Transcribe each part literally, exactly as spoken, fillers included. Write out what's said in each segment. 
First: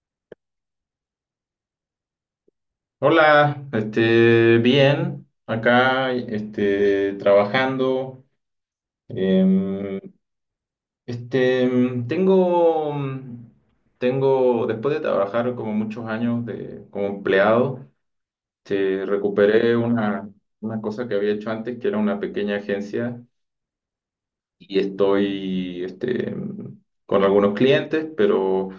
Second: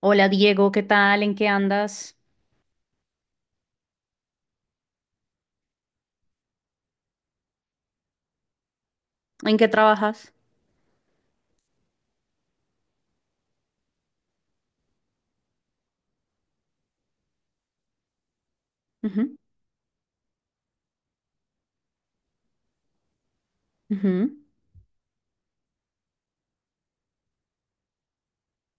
Hola Diego, ¿qué tal? ¿En qué andas? Hola, este, bien, acá, este, trabajando. ¿En qué em, trabajas? este, em, tengo, mm, tengo, después de trabajar como muchos años de, como empleado, este, Ujú, recuperé una, una cosa que había hecho antes, que era una pequeña agencia, ujú, y estoy, este, em, con algunos clientes, pero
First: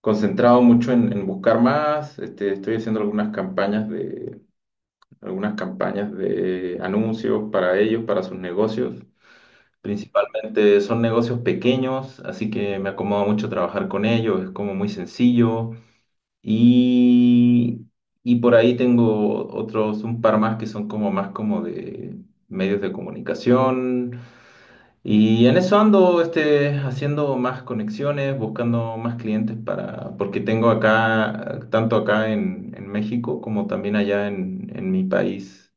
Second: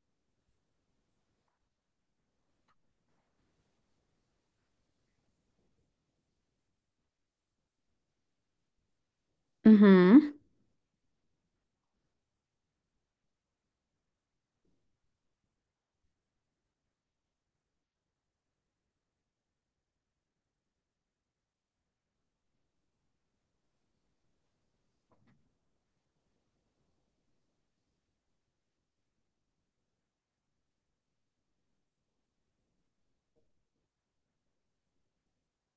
concentrado mucho en, en buscar más. Este, estoy haciendo algunas campañas algunas campañas de anuncios para ellos, para sus negocios. ujú. Principalmente son negocios pequeños, así que me acomoda mucho trabajar con ellos, es como muy sencillo. Y, y por ahí tengo otros, un par más que son como más como de medios de comunicación. Y en eso ando este, haciendo más conexiones, buscando más clientes para, porque tengo acá, tanto acá en, en México como también allá en, en mi país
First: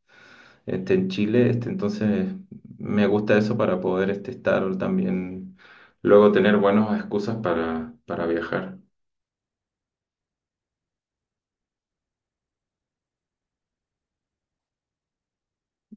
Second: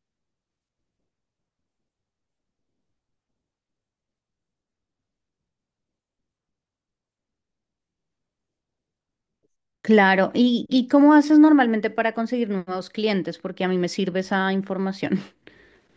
este, en Chile, este, entonces me gusta eso para poder este, estar también, luego tener buenas excusas para, para viajar. Claro. ¿Y, y cómo haces normalmente para conseguir nuevos clientes? Porque a mí me sirve esa información.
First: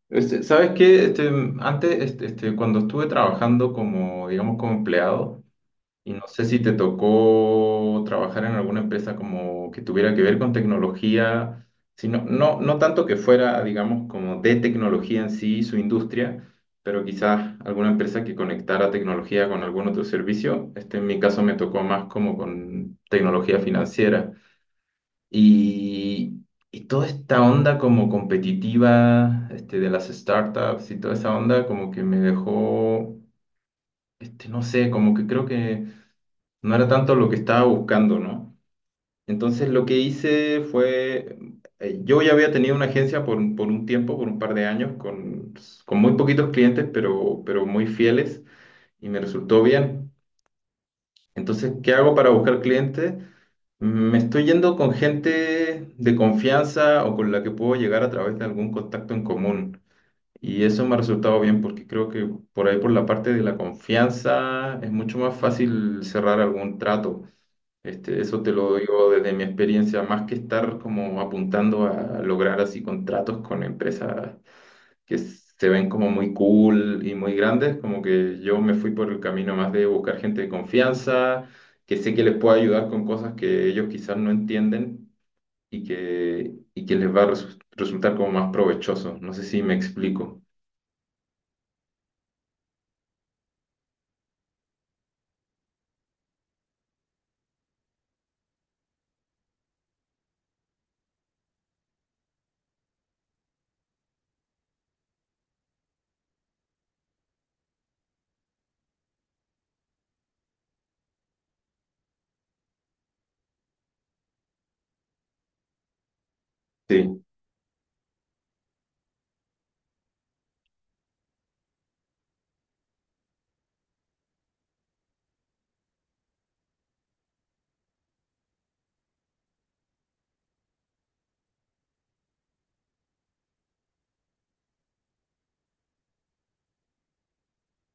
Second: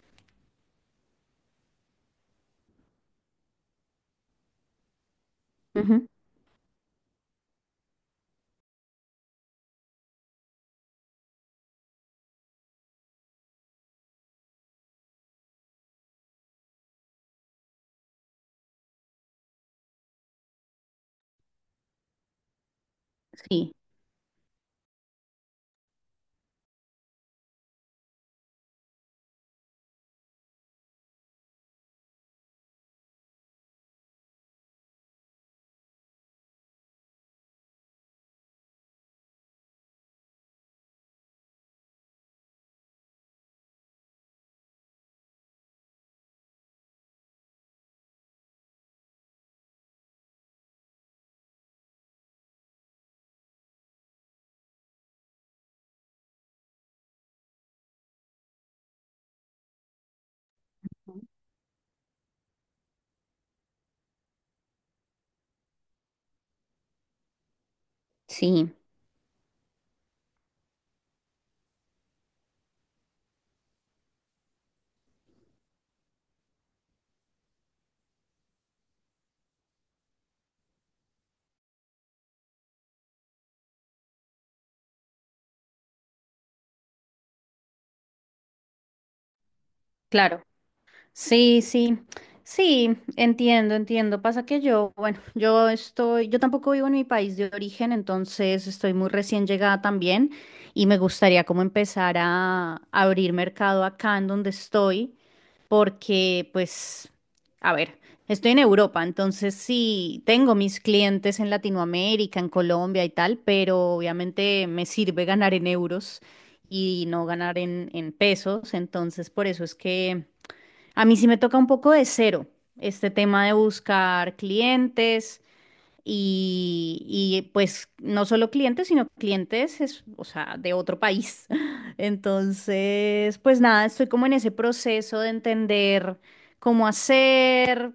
Este, ¿sabes qué? Este, antes, este, este, cuando estuve trabajando como, digamos, como empleado. Ujú. Y no sé si te tocó trabajar en alguna empresa como que tuviera que ver con tecnología, sino, no, no no tanto que fuera, digamos, como de tecnología en sí, su industria, pero quizás alguna empresa que conectara tecnología con algún otro servicio. Este en mi caso me tocó más como con tecnología Sí, financiera. Y, y toda esta onda como competitiva, este, de las startups y toda esa onda como que me dejó, este, no sé, como que creo que no era tanto lo que estaba buscando, ¿no? Entonces lo que hice fue, eh, yo ya había tenido una agencia por, un- por un tiempo, por un par de años, con, con muy poquitos clientes, pero, pero muy fieles y me resultó bien. Entonces, ¿qué hago para buscar clientes? Me estoy yendo con gente de confianza o con la que puedo llegar a través de algún contacto en común. Y eso me ha resultado bien porque creo que por ahí, por la parte de la confianza, es mucho más fácil cerrar algún trato. Este, eso te sí, lo digo desde mi experiencia, más que estar como apuntando a lograr así contratos con empresas que se ven como muy cool y muy grandes, como que yo me fui por el camino más de buscar gente de confianza, que sé que les puedo ayudar con cosas que ellos quizás no entienden y que, y que les va a resu- resultar como más provechoso. ¿No sé si me explico? claro. Sí, sí, sí, entiendo, entiendo. Pasa que yo, bueno, yo estoy, yo tampoco vivo en mi país de origen, entonces estoy muy recién llegada también y me gustaría como empezar a abrir mercado acá en donde estoy. Porque pues, a ver, estoy en Europa, entonces sí, tengo mis clientes en Latinoamérica, en Colombia y tal, pero obviamente me sirve ganar en euros y Sí. no ganar en, en pesos, entonces por eso es que a mí sí me toca un poco de cero este tema de buscar clientes. Y, y, pues no solo clientes, sino clientes, es, o sea, de otro país. Entonces, pues nada, estoy como en ese proceso de entender cómo hacer,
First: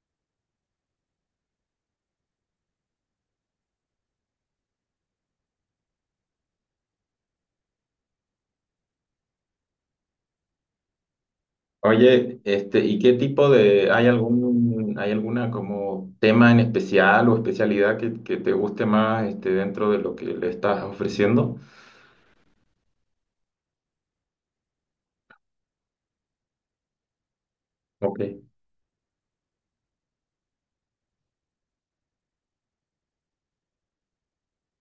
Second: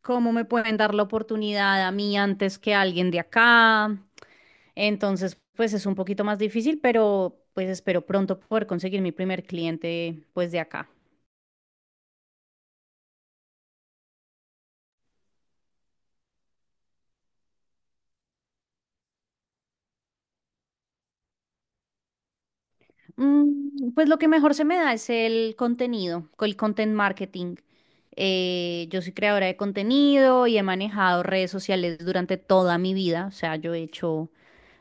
cómo me pueden dar la oportunidad a mí antes que a alguien de acá. Entonces, pues es un poquito más difícil, pero pues espero pronto poder conseguir mi primer cliente pues de acá. Oye, este, ¿y qué tipo de, hay algún, hay alguna como tema en especial o especialidad que, que te guste más, este, dentro de lo que le estás ofreciendo? Mm, Pues lo que mejor se me da es el contenido, con el content marketing. Ok. Eh, yo soy creadora de contenido y he manejado redes sociales durante toda mi vida. O sea, yo he hecho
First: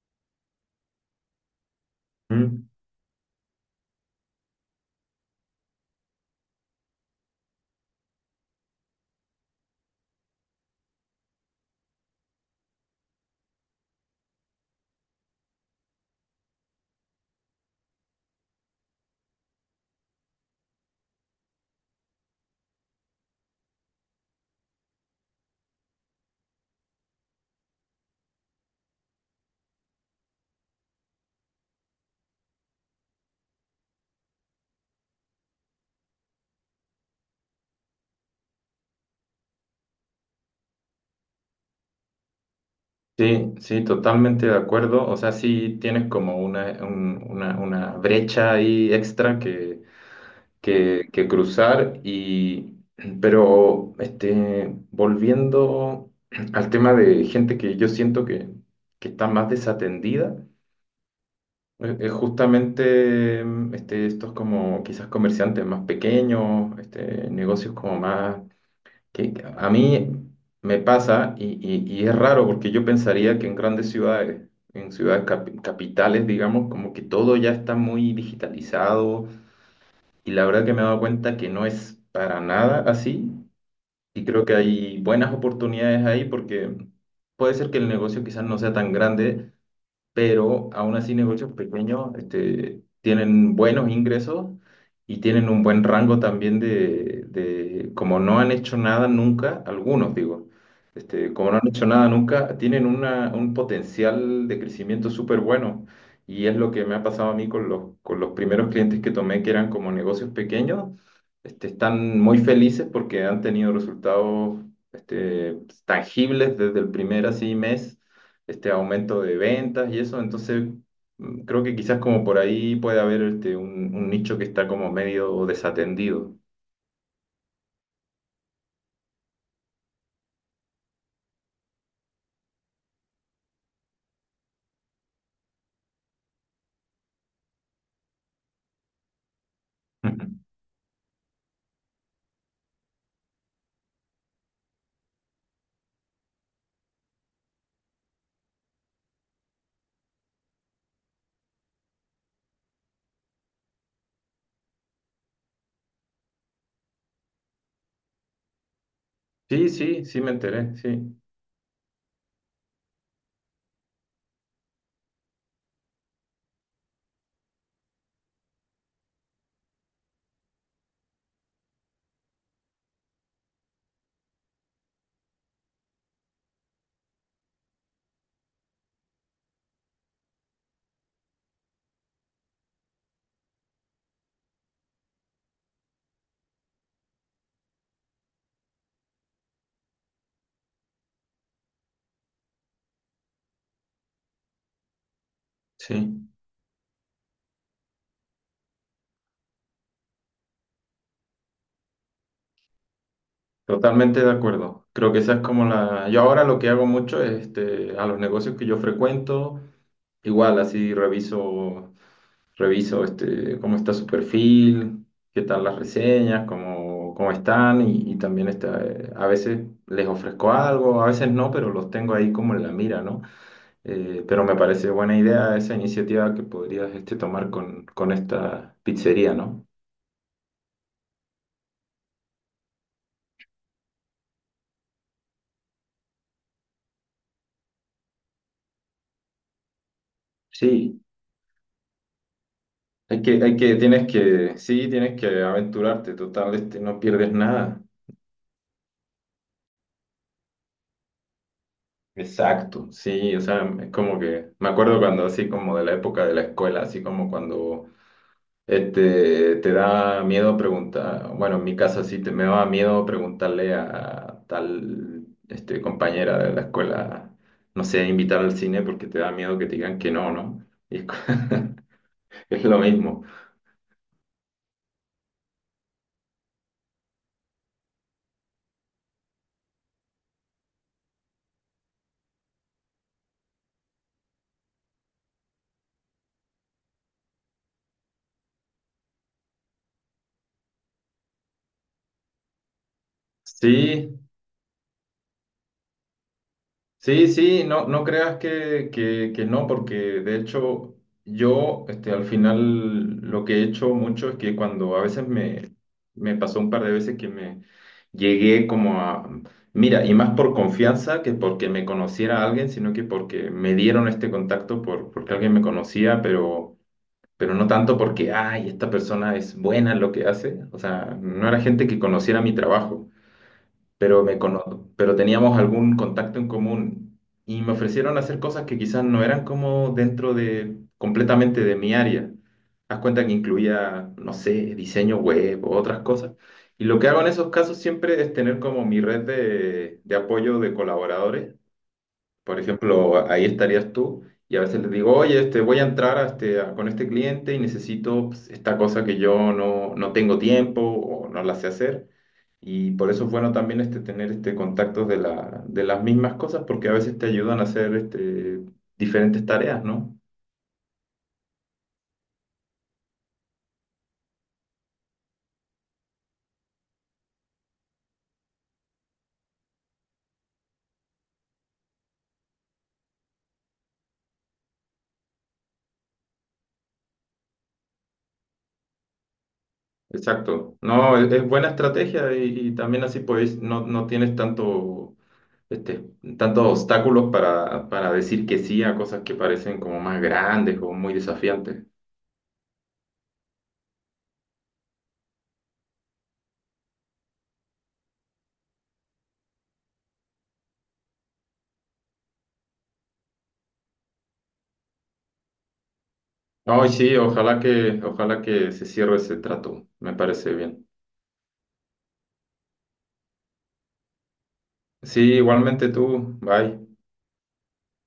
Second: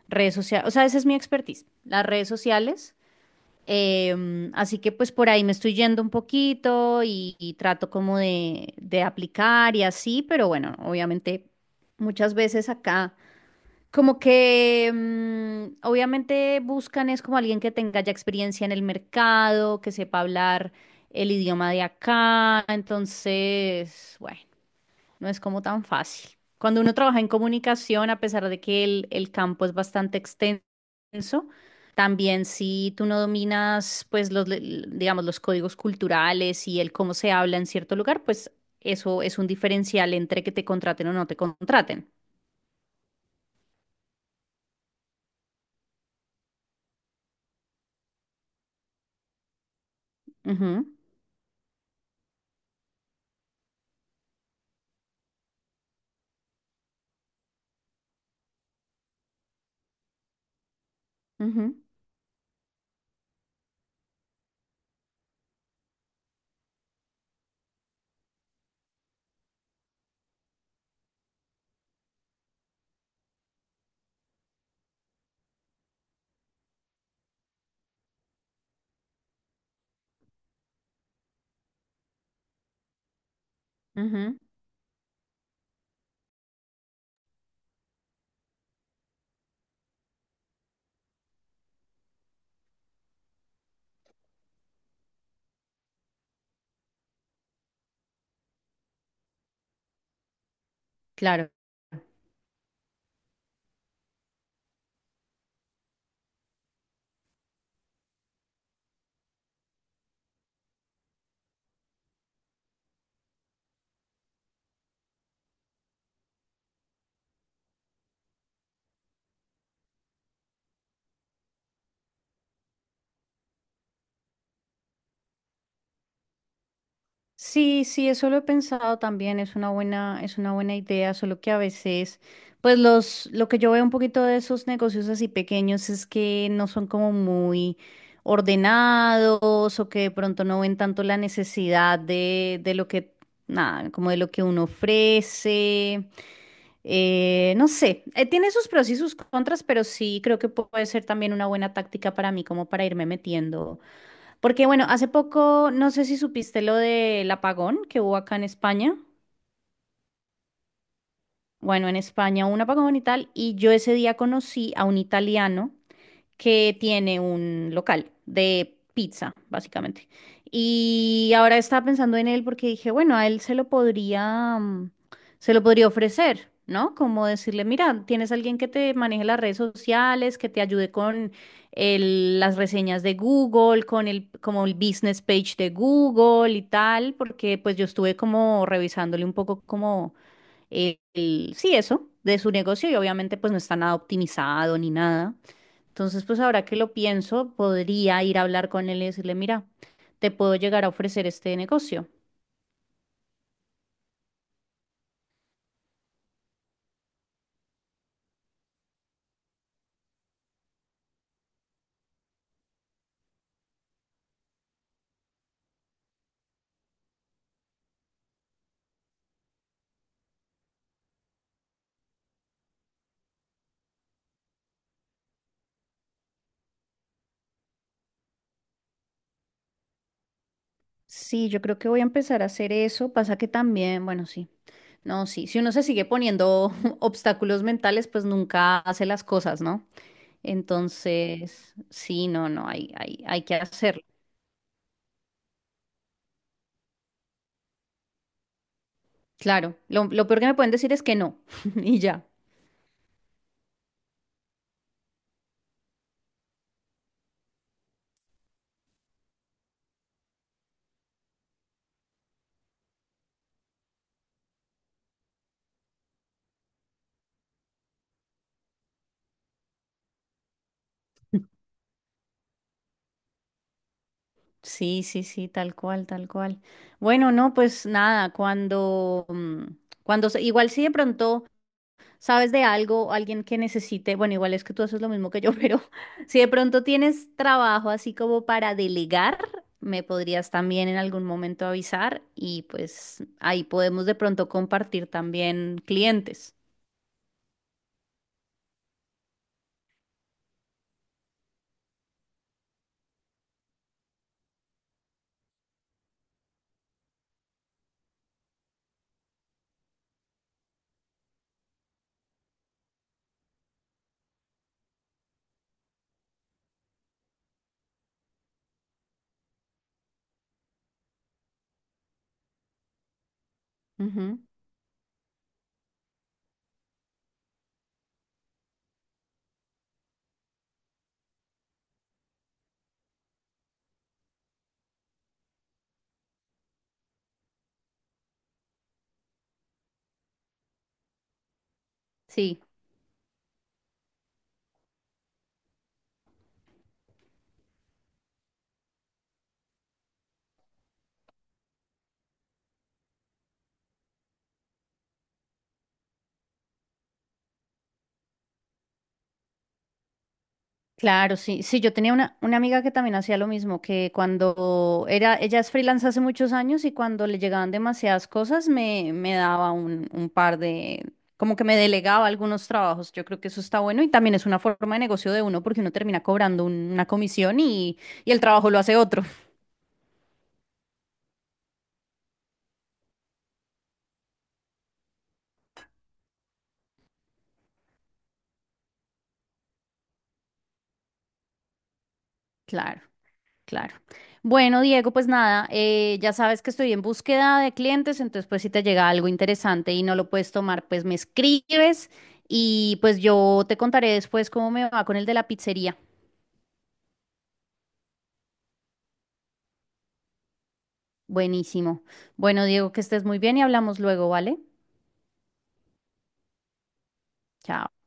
redes sociales, o sea, esa es mi expertise, las redes Mm, sociales. Em, así que pues por ahí me estoy yendo un poquito y, y trato como de, de aplicar y así, pero bueno, obviamente muchas veces acá. Como que mm, obviamente buscan es como alguien que tenga ya experiencia en el mercado, que sepa hablar el idioma de acá, entonces, bueno, no es como tan fácil. Cuando uno trabaja en comunicación, a pesar de que el, el campo es bastante extenso, también si tú no dominas, pues, los, le- digamos, los códigos culturales y el cómo se habla en cierto lugar, pues eso es un diferencial entre que te contraten o no te contraten. sí, sí, totalmente de acuerdo. O sea, sí tienes como una, un- una, una brecha ahí extra que, Ujú, que, que cruzar y, pero, este, volviendo al tema de gente que yo siento que, que está más desatendida. ujú, Es es justamente mm, este, estos como quizás comerciantes más pequeños, este, negocios como más... que que a mí me pasa y, y- y es raro porque yo pensaría que en grandes ciudades, en ciudades capi- capitales, digamos, como que todo ya está muy digitalizado y la verdad que me he dado cuenta que no es para nada así y ujú. creo que hay buenas oportunidades ahí porque puede ser que el negocio quizás no sea tan grande pero aún así negocios pequeños este, tienen buenos ingresos y tienen un buen rango también de, de- como no han hecho nada nunca, algunos digo, este, Claro. como no han hecho nada nunca, tienen una, un potencial de crecimiento súper bueno. Y es lo que me ha pasado a mí con los, con los primeros clientes que tomé, que eran como negocios pequeños, este, están muy felices porque han tenido resultados este, tangibles desde el primer así mes este aumento de ventas y eso. Entonces, mm, creo que quizás como por ahí puede haber este, un, un nicho que está como medio desatendido. Sí, sí, eso lo he pensado también, es una buena, es una buena idea, solo que a veces, pues los, lo que yo veo un poquito de esos negocios así pequeños es que no son como muy ordenados o que de Ujú. pronto no ven tanto la necesidad de, de lo que, nada, como de lo que uno ofrece. Eh, no sé, eh, tiene sus pros y sus contras, pero sí creo que puede ser también una buena táctica para mí, como para irme metiendo. Porque bueno, hace poco, no sé si supiste lo del apagón que hubo acá en España. Sí, sí, sí me enteré, sí, Bueno, en España hubo un apagón y tal, y yo ese día conocí a un italiano que tiene un local de pizza, básicamente. Y ahora estaba pensando en él porque dije, bueno, a él se lo podría, mm, se lo podría ofrecer, ¿no? Como decirle, mira, tienes alguien que te maneje las redes sociales, que te ayude con el- las reseñas de Google, con el, como el business page de Google y tal, porque pues yo estuve como revisándole un poco como el, el- sí, eso, de su negocio y obviamente pues no está nada optimizado ni nada. Entonces, sí, pues ahora que lo pienso, podría ir a hablar con él y decirle, mira, te puedo llegar a ofrecer este negocio. totalmente de acuerdo. Creo que esa es como la... Yo ahora lo que hago mucho es este, a los negocios que yo frecuento, igual así reviso. Reviso este, cómo está su perfil, qué tal las reseñas, cómo, cómo están y, y también está, eh, a veces les ofrezco algo, a veces no, pero los tengo ahí como en la mira, ¿no? Eh, pero me parece buena idea esa iniciativa que podrías este, tomar con, con esta pizzería, ¿no? Sí, yo creo que voy a empezar a hacer eso. Pasa que también, bueno, sí. No, sí. Si uno se sigue poniendo obstáculos mentales, pues nunca hace las cosas, ¿no? Sí, Entonces, sí, no, no, hay, hay hay, que, hay que hay que, hacerlo. tienes que, sí, tienes que aventurarte, total, este, no pierdes nada. Claro. Lo, lo peor que me pueden decir es que no. Y ya. Exacto, sí, o sea, es como que, me acuerdo cuando así como de la época de la escuela, así como cuando Este, te da miedo preguntar, bueno, en mi caso sí, te, me daba miedo preguntarle a tal este, compañera de la escuela, no sé, invitar al cine porque te da miedo que te digan que no, ¿no? Y es, co- es lo mismo. Sí, sí, sí, tal cual, tal cual. Bueno, no, pues nada, cuando, mm, cuando, se- igual si de pronto. ¿Sabes de algo, alguien que necesite? Bueno, igual es que tú haces lo mismo que yo, pero si de pronto tienes trabajo así como para delegar, me podrías también en algún momento avisar y pues ahí podemos de Sí, pronto compartir también clientes. sí, sí, no, no creas que, que, que no, porque de hecho yo este, al final lo que he hecho mucho es que cuando a veces me, me pasó un par de veces que me llegué como a, mira, y más por confianza que porque me conociera alguien, sino que porque me dieron este contacto por, porque alguien me conocía, pero, pero no tanto porque, ay, esta persona es buena en lo que hace, o sea, no era gente que conociera mi trabajo pero me Ujú, cono- pero teníamos algún contacto en común y me ofrecieron hacer cosas que quizás no eran como dentro de completamente de mi área. Haz cuenta que incluía, no sé, diseño web o otras cosas. Y lo que hago en esos casos siempre es tener como mi red de, de apoyo de colaboradores. Por Sí. ejemplo, ahí estarías tú y a veces les digo, oye, este, voy a entrar a este, a- con este cliente y necesito pues, esta cosa que yo no, no tengo tiempo o no la sé hacer. Y por eso es bueno también este, tener este, contactos de la, de las mismas cosas, porque a veces te ayudan a hacer este, diferentes tareas, ¿no? Claro, sí, sí, yo tenía una, una amiga que también hacía lo mismo, que cuando era, ella es freelance hace muchos años y cuando le llegaban demasiadas cosas me, me daba un, un par de, como que me delegaba algunos trabajos, yo creo que eso está bueno y también es una forma de negocio de uno porque uno termina cobrando un- una comisión y, y el trabajo lo hace otro. Exacto. No, es, es buena estrategia y, y también así pues no, no tienes tanto, este, tantos obstáculos para, para decir que sí a cosas que parecen como más grandes o muy desafiantes. Claro. Claro. Bueno, Diego, pues nada, eh, ya sabes que estoy en búsqueda de clientes, entonces pues si te llega algo interesante y no lo puedes tomar, pues me escribes y pues yo te contaré después cómo me va con el de la pizzería. Ay, sí, ojalá que, ojalá que se cierre ese trato. Me parece bien. Buenísimo. Bueno, Diego, que estés muy bien y hablamos luego, ¿vale? Sí, igualmente tú. Bye. Chao.